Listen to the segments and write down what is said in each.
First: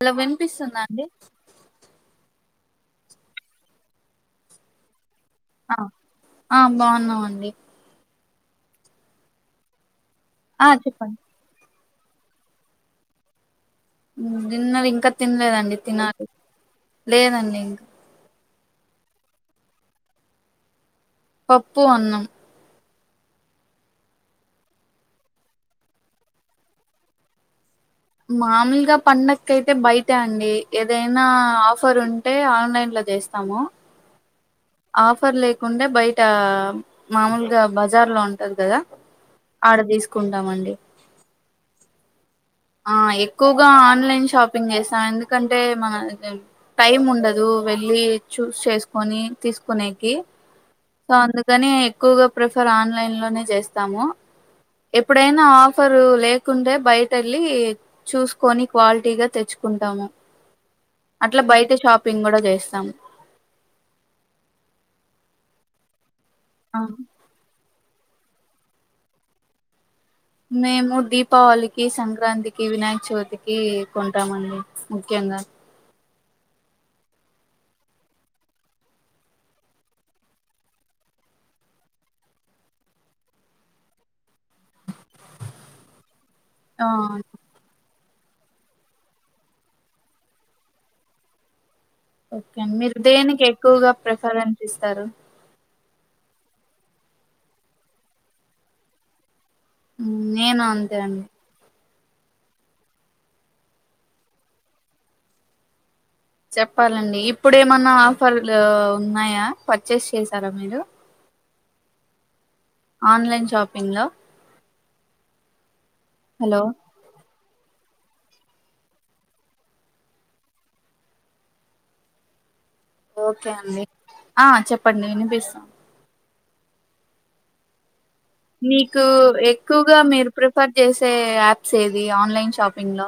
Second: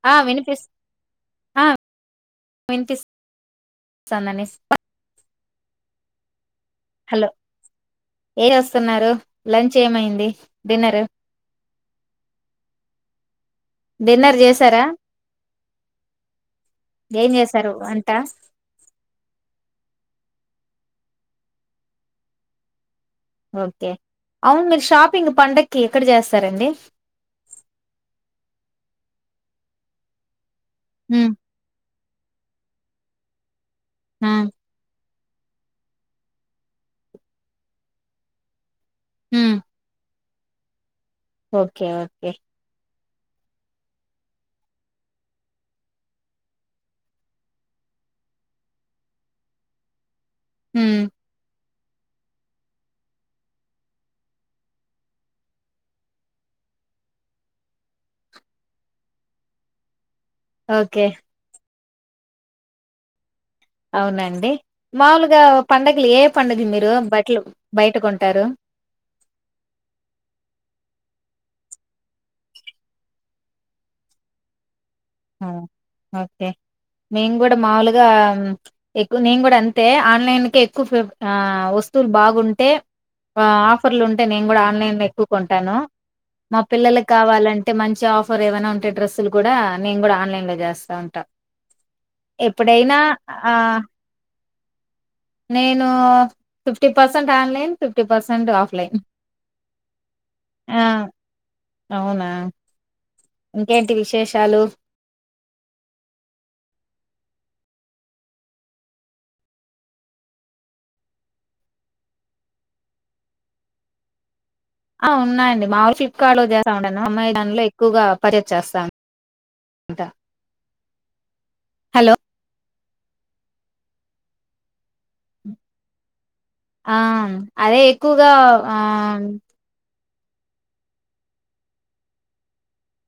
Hello ఆ వినిపిస్తుందండి మంతనే [inaudible] ఆ ఆ బావున్నామండి ఏ వస్తున్నారు? లంచ్ ఏమైంది? ఆ డి డిన్నరు చెప్పండి డిన్నర్ చేసారా తిన్నది ఇంకా తినలేదండి తినాలి ఏం లేదండి చేసారు ఇంకా వంట పప్పు, అన్నం ఓకే అవును మీరు షాపింగ్ పండక్కి ఎక్కడ చేస్తారండి మామూలుగా పండక్కి అయితే బయటే అండి ఏదైనా ఉమ్ ఆఫర్ ఉన్ అంటే ఆన్లైన్ లో చేస్తాము హ ఆఫర్ లేకుంటే బయట మామూలుగా బజార్ లో ఉంటది కదా ఉమ్ అడ తీసుకు కొంటామండి ఓకే ఓకే ఆ ఎక్కువగా ఆన్లైన్ షాపింగ్ చేసాను ఎందుకంటే మన టైం ఉండదు వెళ్ళి చూస్ చేసుకొని తీసుకునేకి ఉమ్ సో అందుకని ఎక్కువగా ప్రిఫర్ ఆన్లైన్ లోనే చేస్తాము ఎప్పుడైనా ఆఫరు లేకుంటే బయట వెళ్ళి చూసుకొని క్వాలిటీగా తెచ్చుకుంటాము ఓకే అట్లా బయట షాప్ పింగ్ కూడా చేస్తాం అవునండి మాములుగా పండడుగలు ఏవ్ పండుగకి ఆ మీరు బట్టలు బయట కొంటారు మేము దీపావళికి, సంక్రాంతికి, వినాయక చవితికి కొంటామండి ముఖ్యంగా ఆ ఓకే మేము కూడా మాముూలుగా ఎక్కువ నేను కూడా అంతే ఆన్లైన్క్ ఎక్కువ వస్తువులు బాగుంటే ఆఫర్లు ఉంటా అందుకే నేను కూడా ఆన్లై ఎక్కుకొంటాను మా ఆ పిల్లలు కావాలంటే మంచి మంచి ఆఫర్ ఏమైనా ఉంటే డ్రస్సు లు కూడా నేను కూడా ఆన్లైన్ లో చేస్తా ఉంటా ఓకే మీరు ఎప్పుడైనా దేనికి ఆ ఎక్కువగా ప్రసారం ఇస్తారు నేను fifty percent online fifty percent offline నేను ఆ అంతే అండి అవునా ఇంకేంటి విశేషాలు చెప్పాలండి ఇప్పుడు ఏమైన్నా ఆఫర్లు ఉన్నాయా పర్చేస్ చేసారా మీరు ఆన్లైన్ షాపింగ్ లో ఆ ఉన్నాయండి మా ఫ్లిప్కార్ట్ లో హలో చేసాను నేను [unintelligible] హలో ఓకే అండి ఆ చెప్ప పండిన బెస్ ఆమ్ అదే ఎక్కువగా ఆ నీకు ఎక్కువగా మీరు ప్రిఫర్ చేసే యాప్స్ ఏది ఆన్లైన్ షాపింగ్ లో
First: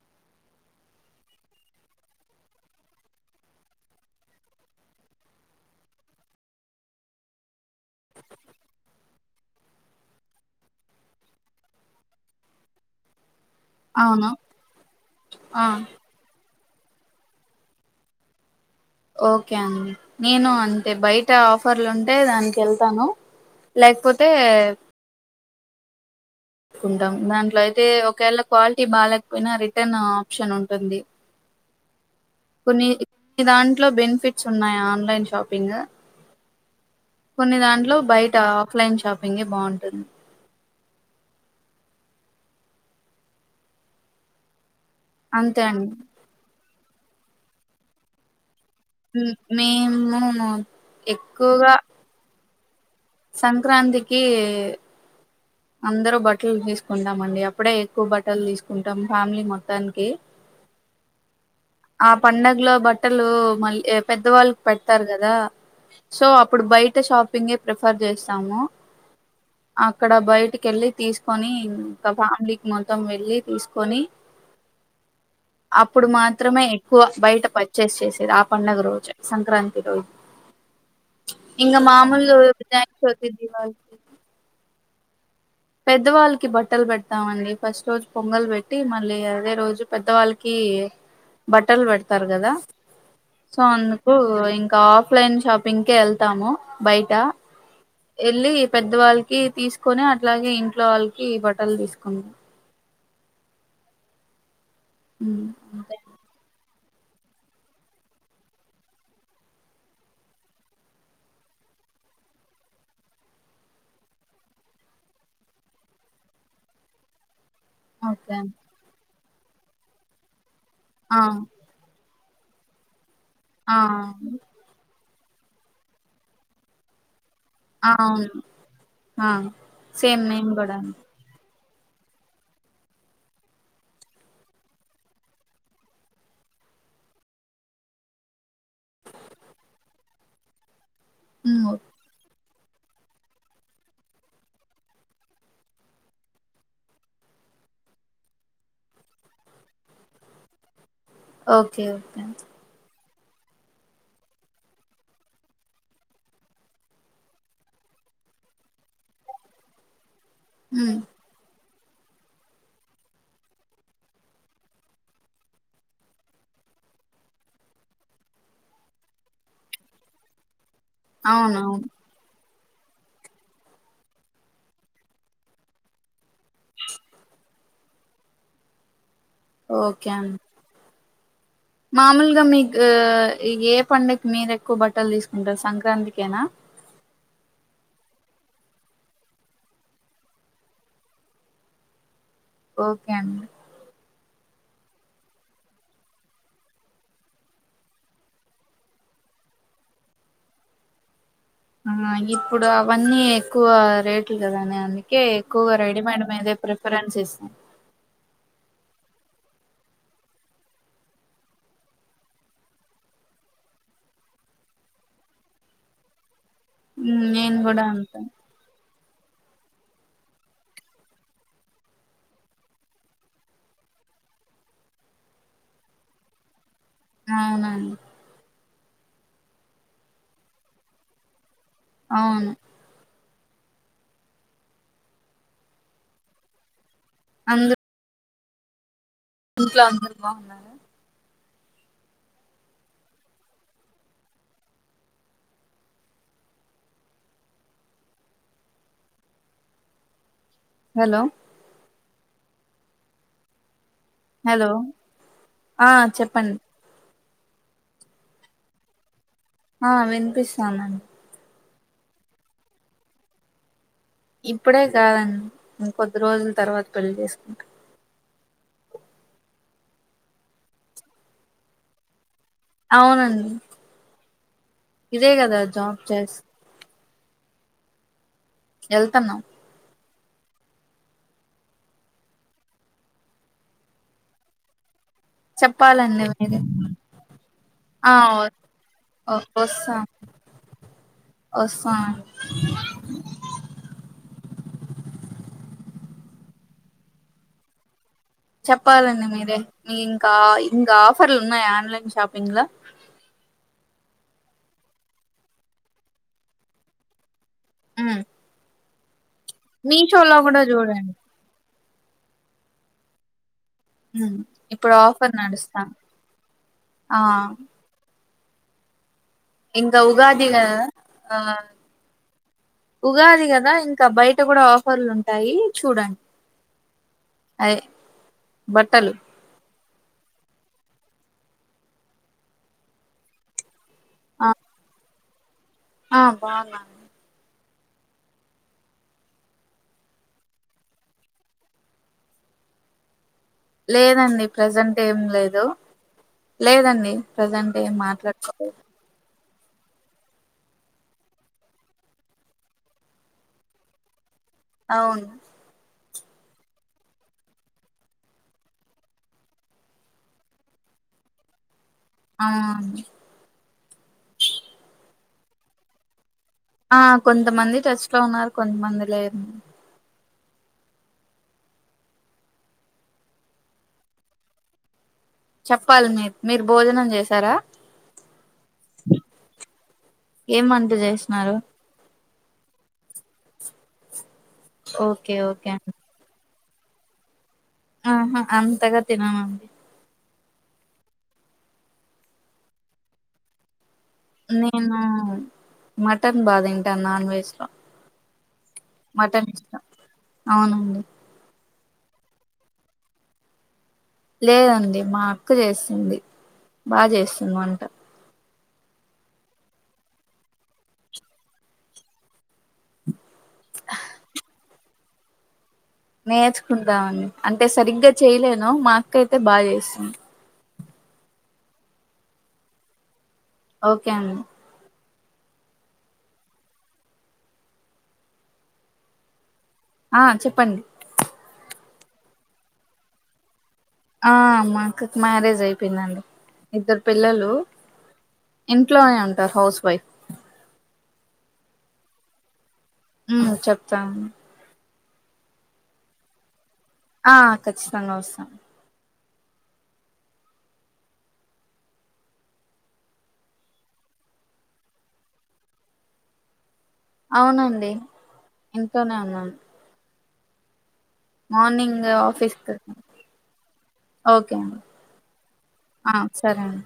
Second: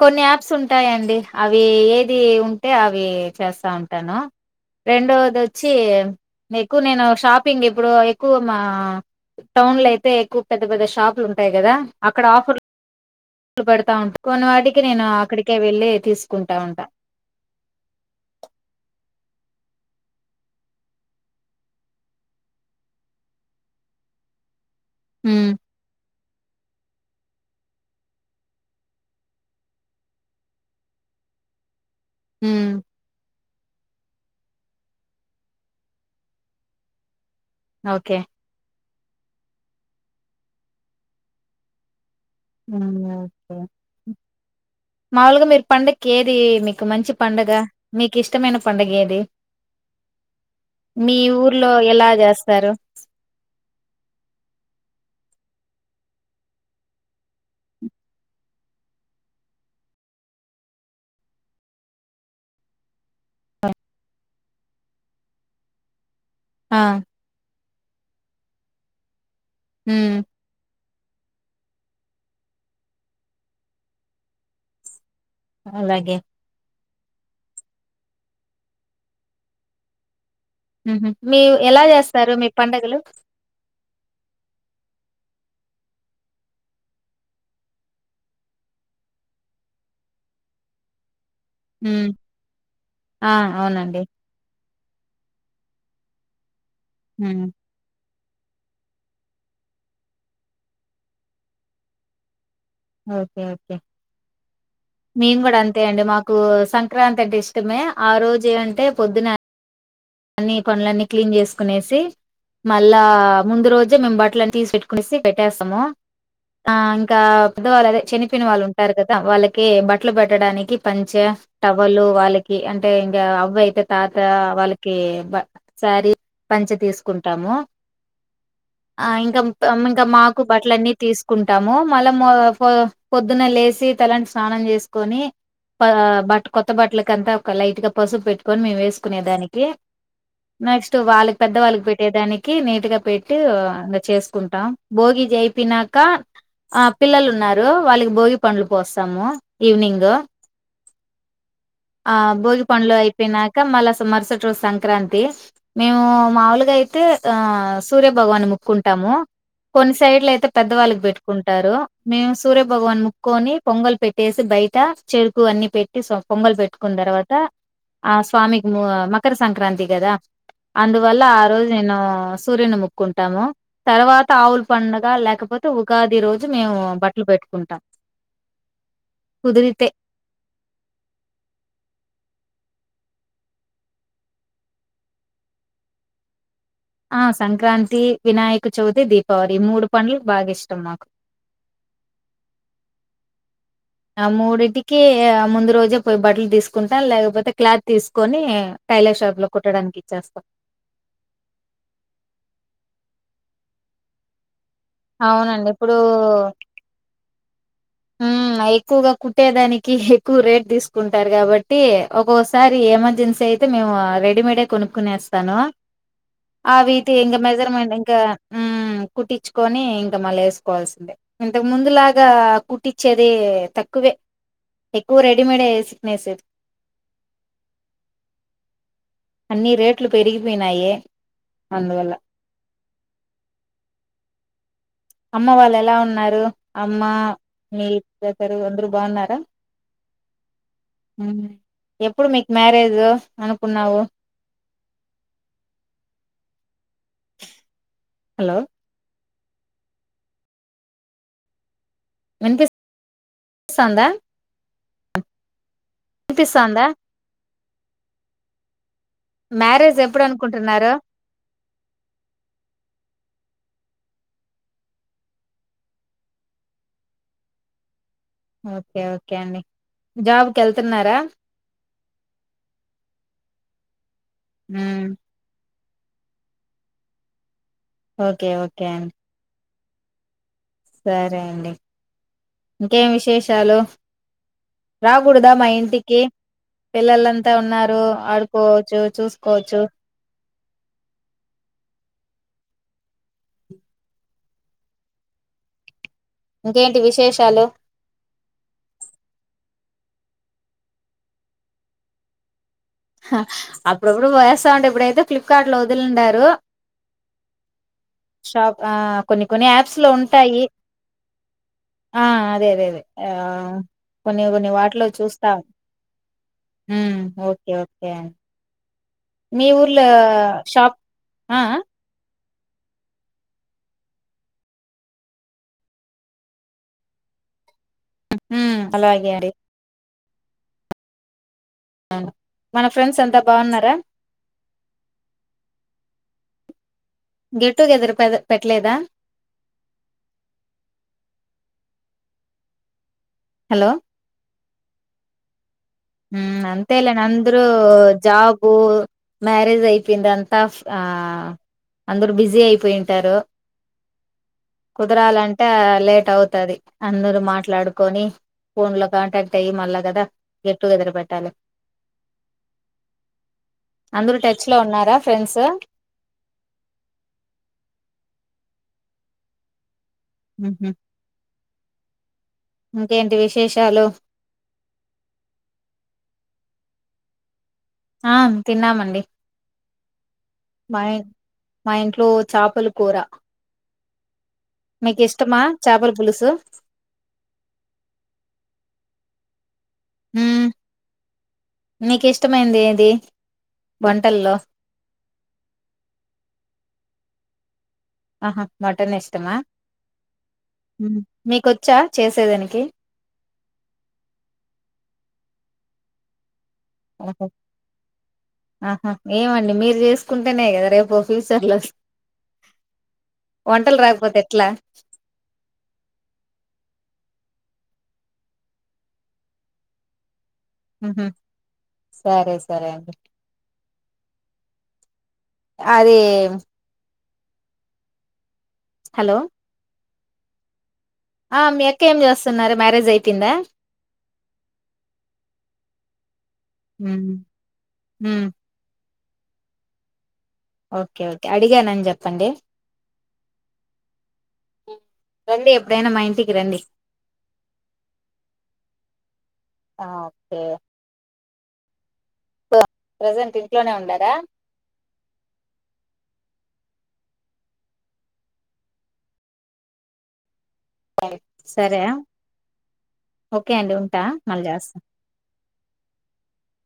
కొన్ని యాప్స్ ఉంటాయండి అవి ఏది ఉంటే అవి చేస్తా ఉంటాను రెండవది వచ్చి మీకు నేను షాపింగ్ ఇప్పుడు ఎక్కువ మా టౌన్లో అయితే ఎక్కువ పెద్ద పెద్ద షాపులు ఉంటాయి కదా అక్కడ ఆఫర్లు లు పెడతా ఉంటే అవును కొన్ని వాటి అక్కడికి నేను అక్కడికే ఆ వెళ్ళి తీసుకుం ట్టా ఉంట ఓకే అండి నేను అంటే బయట ఆఫర్లు ఉంటే దానికి వెళ్తాను లేకపోతే ఉమ్ కుంటాం దాంట్లో అయితే ఒకవేళ క్వాలిటీ బాలేకపోయినా రిటర్న్ ఆప్షన్ ఉంటుంది ఉమ్ కొన్ని కొన్ని దాంట్లో బెనిఫిట్ ఉన్నాయి ఆన్లైన్ షాపింగ్ కొన్ని దాంట్లో ఓకే బయట ఆఫ్లైన్ షాపింగే బాగుంటుంది ఉమ్ ఓకే మాముూలుగా అంతే మీరు అండి పండక్కి ఏది మీకు ఓ మంచి పండగ మీకు ఇష్టమైన పండగ ఏది మేము ఎక్కువగా సారు సంక్రాంతికి అందరూ బట్టలు తీసుకుంటాం అండి అప్పుడే ఎక్కువ బట్టలు తీసుకుంటాం ఫ్యామిలీ మొత్తానికి ఆ పండగలో బట్టలు మళ్ళీ పెద్దవాళ్ళకి పెడతారు కదా సో అప్పుడు ఆ బయట షాపింగే ప్రిఫర్ చేస్తాము అక్కడ ఉమ్ బయట వెళ్ళి తీసుకొని ఇంకా ఫ్యామిలీకి మొత్తం వెళ్ళి తీసుకొని అప్పుడు అలాగే మాత్రమే వ బయట పర్చేస్ చేసేది ఆ పండుగ రోజు సంక్రాంతి రోజు. ఊహ మీ ఇంకా ఎలా చేస్తారు మామూలు మీ వినాయక పండగలు చవితి దీపావళికి పెద్దవాళ్ళకి బట్టలు పెడతామండి. ఫస్ట్ రోజు పొంగల్ పెట్టి మళ్ళీ అదే రోజు పెద్దవాళ్ళకి బట్టలు ఉమ్ పెడతారు కదా ఆ సో అవునండి అందుకు ఇం ఆఫ్లైన్ షాపింగ్ కే వెళ్తాము. బయటా ఉమ్ వెళ్ళి పెద్దవాళ్ళకి తీసుకొని అట్లాగే ఇంట్లో వాళ్ళకి బట్టలు తీసుకుంట ఓకే ఓకే మేము కూడా అంతే అండి మాకు సంక సంక్రాంతి అంటే ఇష్టమే ఆ రోజే అంటే పొద్దున అన్ని పనులన్నీ క్లీన్ చేసుకునేసి మళ్ళా ముందు రోజే మేము బట్టలన్నీ తీసి పెట్టుకునేసి పెట్టేస్తాము ఆ ఇంకా పెద్ద వాళ్ళ అదే ఓకే చనిపోయిన అండి వాళ్ళుంటారు కదా. త వాళ్ళకి బట్టలు పెట్టడానికి. ఆ పంచే, టవలు వాలికి కి అంటే ఇక అవ్వ ఆ అయితే తాత వాళ్ళకి కివా సారి పంచి తీసుకుంట టాము ఆ అవును ఆ ఇంక ఇంక సేమ్ మాకు మేము కూడా బట్టలన్ని అండి. తీసుకుం టాము మళ్ళ పొద్దున లేసి తలాంటి స్నానం చేసుకొని బ బట్ట కొత్త బట్టలకంతా ఒక లైట్ గా పసుపు పెట్టుకని మేము వేసుకునే దానికి ఓకే నెక్స్ట్ తో వాళ్ళకి పెద్ద ఉమ్, వాళ్ళకి పెట్టేదానికి కి నీట్ గా పెట్టి ఇ చేసుకుంటాం. భోగి అయిపోనాక ఆ పిల్లలు ఉన్నారు వాళ్ళకి భోగి పండ్లు పోస్తాము ఈవినింగ్. ఓకే ఆ ఓకే బోగి పండ్లోయిపో నక మళ్ళ మరుసటి రోజు సంక్రాంతి. మేము మాముూలుగా అయితే ఆ సూర్యభగవాన్ ముక్కుంటాము కొన్ని సైడ్లు అయితే అయితే ఉమ్, పెద్దవాళ్ళకి పెట్టుకుంటారు. మేము సూర్యభగవాన్ మొక్కొని పొంగల్ పెట్టేసి బయట చెరుకు అన్ని పెట్టి పొంగల్ పెట్టు కున్న తర్వాత ఆ స్వామికి ము మకర సంక్రాంతి కదా. అందువల్ల ఆ రోజు అవునవును నేను సూర్యుని ముక్కుంటాము. తర్వాత ఆవులు పండగ లేకపోతే ఉగాది రోజు మేము బట్టలు పెట్టుకుంటాం. కుదిరితే ఓకే అన్ మామూలుగా మీకు ఏ పండగ మీరు ఎక్కువ బట్టలు తీసుకుంటారు సంక్రాంతికేనా ఆ సంక్రాంతి, వినాయక చవితి, దీపావళి ఈ మూడు పండగలు బాగా ఇష్టం నాకు. ఓకే అండి ఆ మూడింటికి ముందు రోజే పోయి బట్టలు తీసుకుంటా. లేకపోతే క్లాత్ తీసుకొని టైలర్ షాప్ లో కుట్టడానికి ఇచ్చేస్తాం. ఆ ఇప్పుడు అవన్నీ ఎక్కువ రేట్లు గదానే అందుకే అవునండి ఎక్కువగా ఇప్పుడు రెడీమేడ్ మీదే ప్రిఫరెన్స్ ఇస్తాం. ఆ ఎక్కువగా కుట్టేదానికి ఎక్కువ రేట్ తీసుకుంటారు కాబట్టి ఒక్కొసారి ఎమర్జెన్సీ అయితే మేము రెడీమేడే కొనుక్కునేస్తాను ఆ వీట్ ఉమ్, ఎంగ నేను కూడా మెజర్మెంట్ ఇంకా అంతే ఉమ్ కుట్టించుకొని ఇంకా మళ్ళ వేసుకోవాల్సిందే ఇంతకు ముందులాగా కుట్ కుట్ పట్టిచ్చేది తక్కువే ఎక్కువ రెడీమేడ్యేసిక్న్ వేసేది అవునా అన్నీ రేట్లు పెరిగిపోయినాయే అవును అమ్మ వాళ్ళు ఎలా ఉన్నారు అమ్మా అందరు మీ [inaudible] అందరూ ఇంట్లో అందరూ బాగున్నారా ఎప్పుడు మీకు మ్యారేజ్ అనుకున్నావు హలో హలో వినిపి [inaudible] స్తంధా హలో ఆ చెప్పండి వినిపిస్తుందా ఆ మ్యారేజ్ ఎప్పుడు అనుకుంటున్నారు వినిపిస్తానండి ఇప్పుడే కాదండి ఇంకొద్ది రోజుల తర్వాత పెళ్లి చేసుకుంటా ఓకే ఓకే అండి జాబ్ కెళ్తున్నారా అవునండి ఉమ్, ఇదే గదా జాబ్ చేస్ ఓకే ఓకే అండి వెళ్తున్నాం సరే అండి ఇంకేం విశేషాలు రాకూడదా మా ఇంటికి చెప్పాలండి మీరే పిల్లలంతా ఉన్నారు ఆ ఆడుకోవచ్చు, చూసుకోవచ్చు. ఓస్తాం ఇంకేంటి విశేషాలు చెప్పాలండి మీరే మీ ఇంకా ఇంగా ఆఫర్లు ఉన్నాయా ఆన్లైన్ షాపింగ్ లో హా అప్పుడప్పుడు పోయిస్తాఉంటా ఇప్పుడైతే ఫ్లిప్కార్ట్ లో వదిలిండారు ఉమ్. షాప్ ఆ కొన్ని కొన్ని యాప్స్ లో మీషోలో కూడా ఉంటాయి చూడండి ఆ అదే అదే అదే ఆ మ్మ్ కొన్ని కొన్ని ఇప్పుడు వాటిలో ఆఫర్ చూస్తా నడుస్తాం ఆ టాన్ మీ ఊర్ల ఇంకా ఉగాది కదా షాప్ ఆ ఆహ్ ఉగాది కదా ఇంక బయట కూడా ఆఫర్లు ఉంటాయి చూడండి అదే బట్టలు అలాగే అడి మన ఫ్రెండ్స్ అంత బాగున్నారా ఆ ఆ బాగా గెట్ టుగెదర్ పె పెట్టలేదా హలో లేదండి ప్రజెంట్ ఏం లేదు మ్ అంతేలే లేదండి ఆంద్రు ప్రజెంట్ ఏం జాబు మాట్లాడుకోలేదు మ్యారేజ్ అయిపోయిందంట ఆ అందరు బిజీ అయిపోయింటారు అవును కుదరాలంటే లేట్ అవుతది అందరుూ మాట్లాడుకొని ఫోన్ లో కాంటాక్ట్ అయ్యి మళ్ళ కదా గెట్ టుగెదర్ పెట్టాలి ఆ అందరు టచ్ లో ఉన్నారా ఫ్రెండ్స్ ఆ కొంతమంది టచ్ లో ఉన్నారు కొంతమంది లేరు మ్మ్ ఇంకేంటి విశేషాలు చెప్పాలి మీ మీరు భోజనం చేసారా ఆ తిన్నామండి ఏం వంట మా చేసినారు మా ఇంట్లో చాపలు కూర మీకు ఓకే ఇష్టమా ఓకే అండి చాపల్ పులుసు ఆహా అంతగా తినమండి మ్మ్ నీకు ఇష్టమైంది ఏది వంటల్లో నేను మటన్ బాగా తింటాను నాన్ వెజ్ లో ఆహా మటన్ ఇష్టమా అవునండి మీకు వచ్చా చేసేదానికి లేదండి మా అక్క చేసింది బాగా ఓహో చేస్తుంద అంట ఆహా ఏమండి మీరు చేసుకుంటేనే కదా రేపు ఫ్యూచర్ లో వంటలు రాకపోతే ఎట్లా నేర్చుకుంటామండి అంటే సరిగ్గా చేయలేను మా అక్క అయితే బాగా చేస్తుంది సరే సరే అండి. ఓకే అండి అదే హలో ఆ చెప్పండి ఆ మీ అక్క ఏం చేస్తున్నారు మ్యారేజ్ అయిపోయిందా ఆ మాక్కుకు మ్యారేజ్ అయిపోయిందండి ఇద్దరు ఉమ్ పిల్లలు ఉమ్, ఇంట్లోనే ఉంట త హౌస్ వైఫ్ ఓకే ఓకే అడిగానని చెప్పండి ఉమ్ చెప్తాను రండి ఎప్పుడనా మా ఇంటికి రండి ఆ ఖచ్చితంగా వస్తాం ఆ ఓకే ప్రజెంట్ ఇంట్లోనే ఉండారా అవునండి ఇంట్లోనే ఉన్నాను సరే మార్నింగ్ ఆఫీస్ ఓకే అండి ఉంటా ఓకే మళ్ళీ అండి చేస్తా ఆహ్ సరే అండి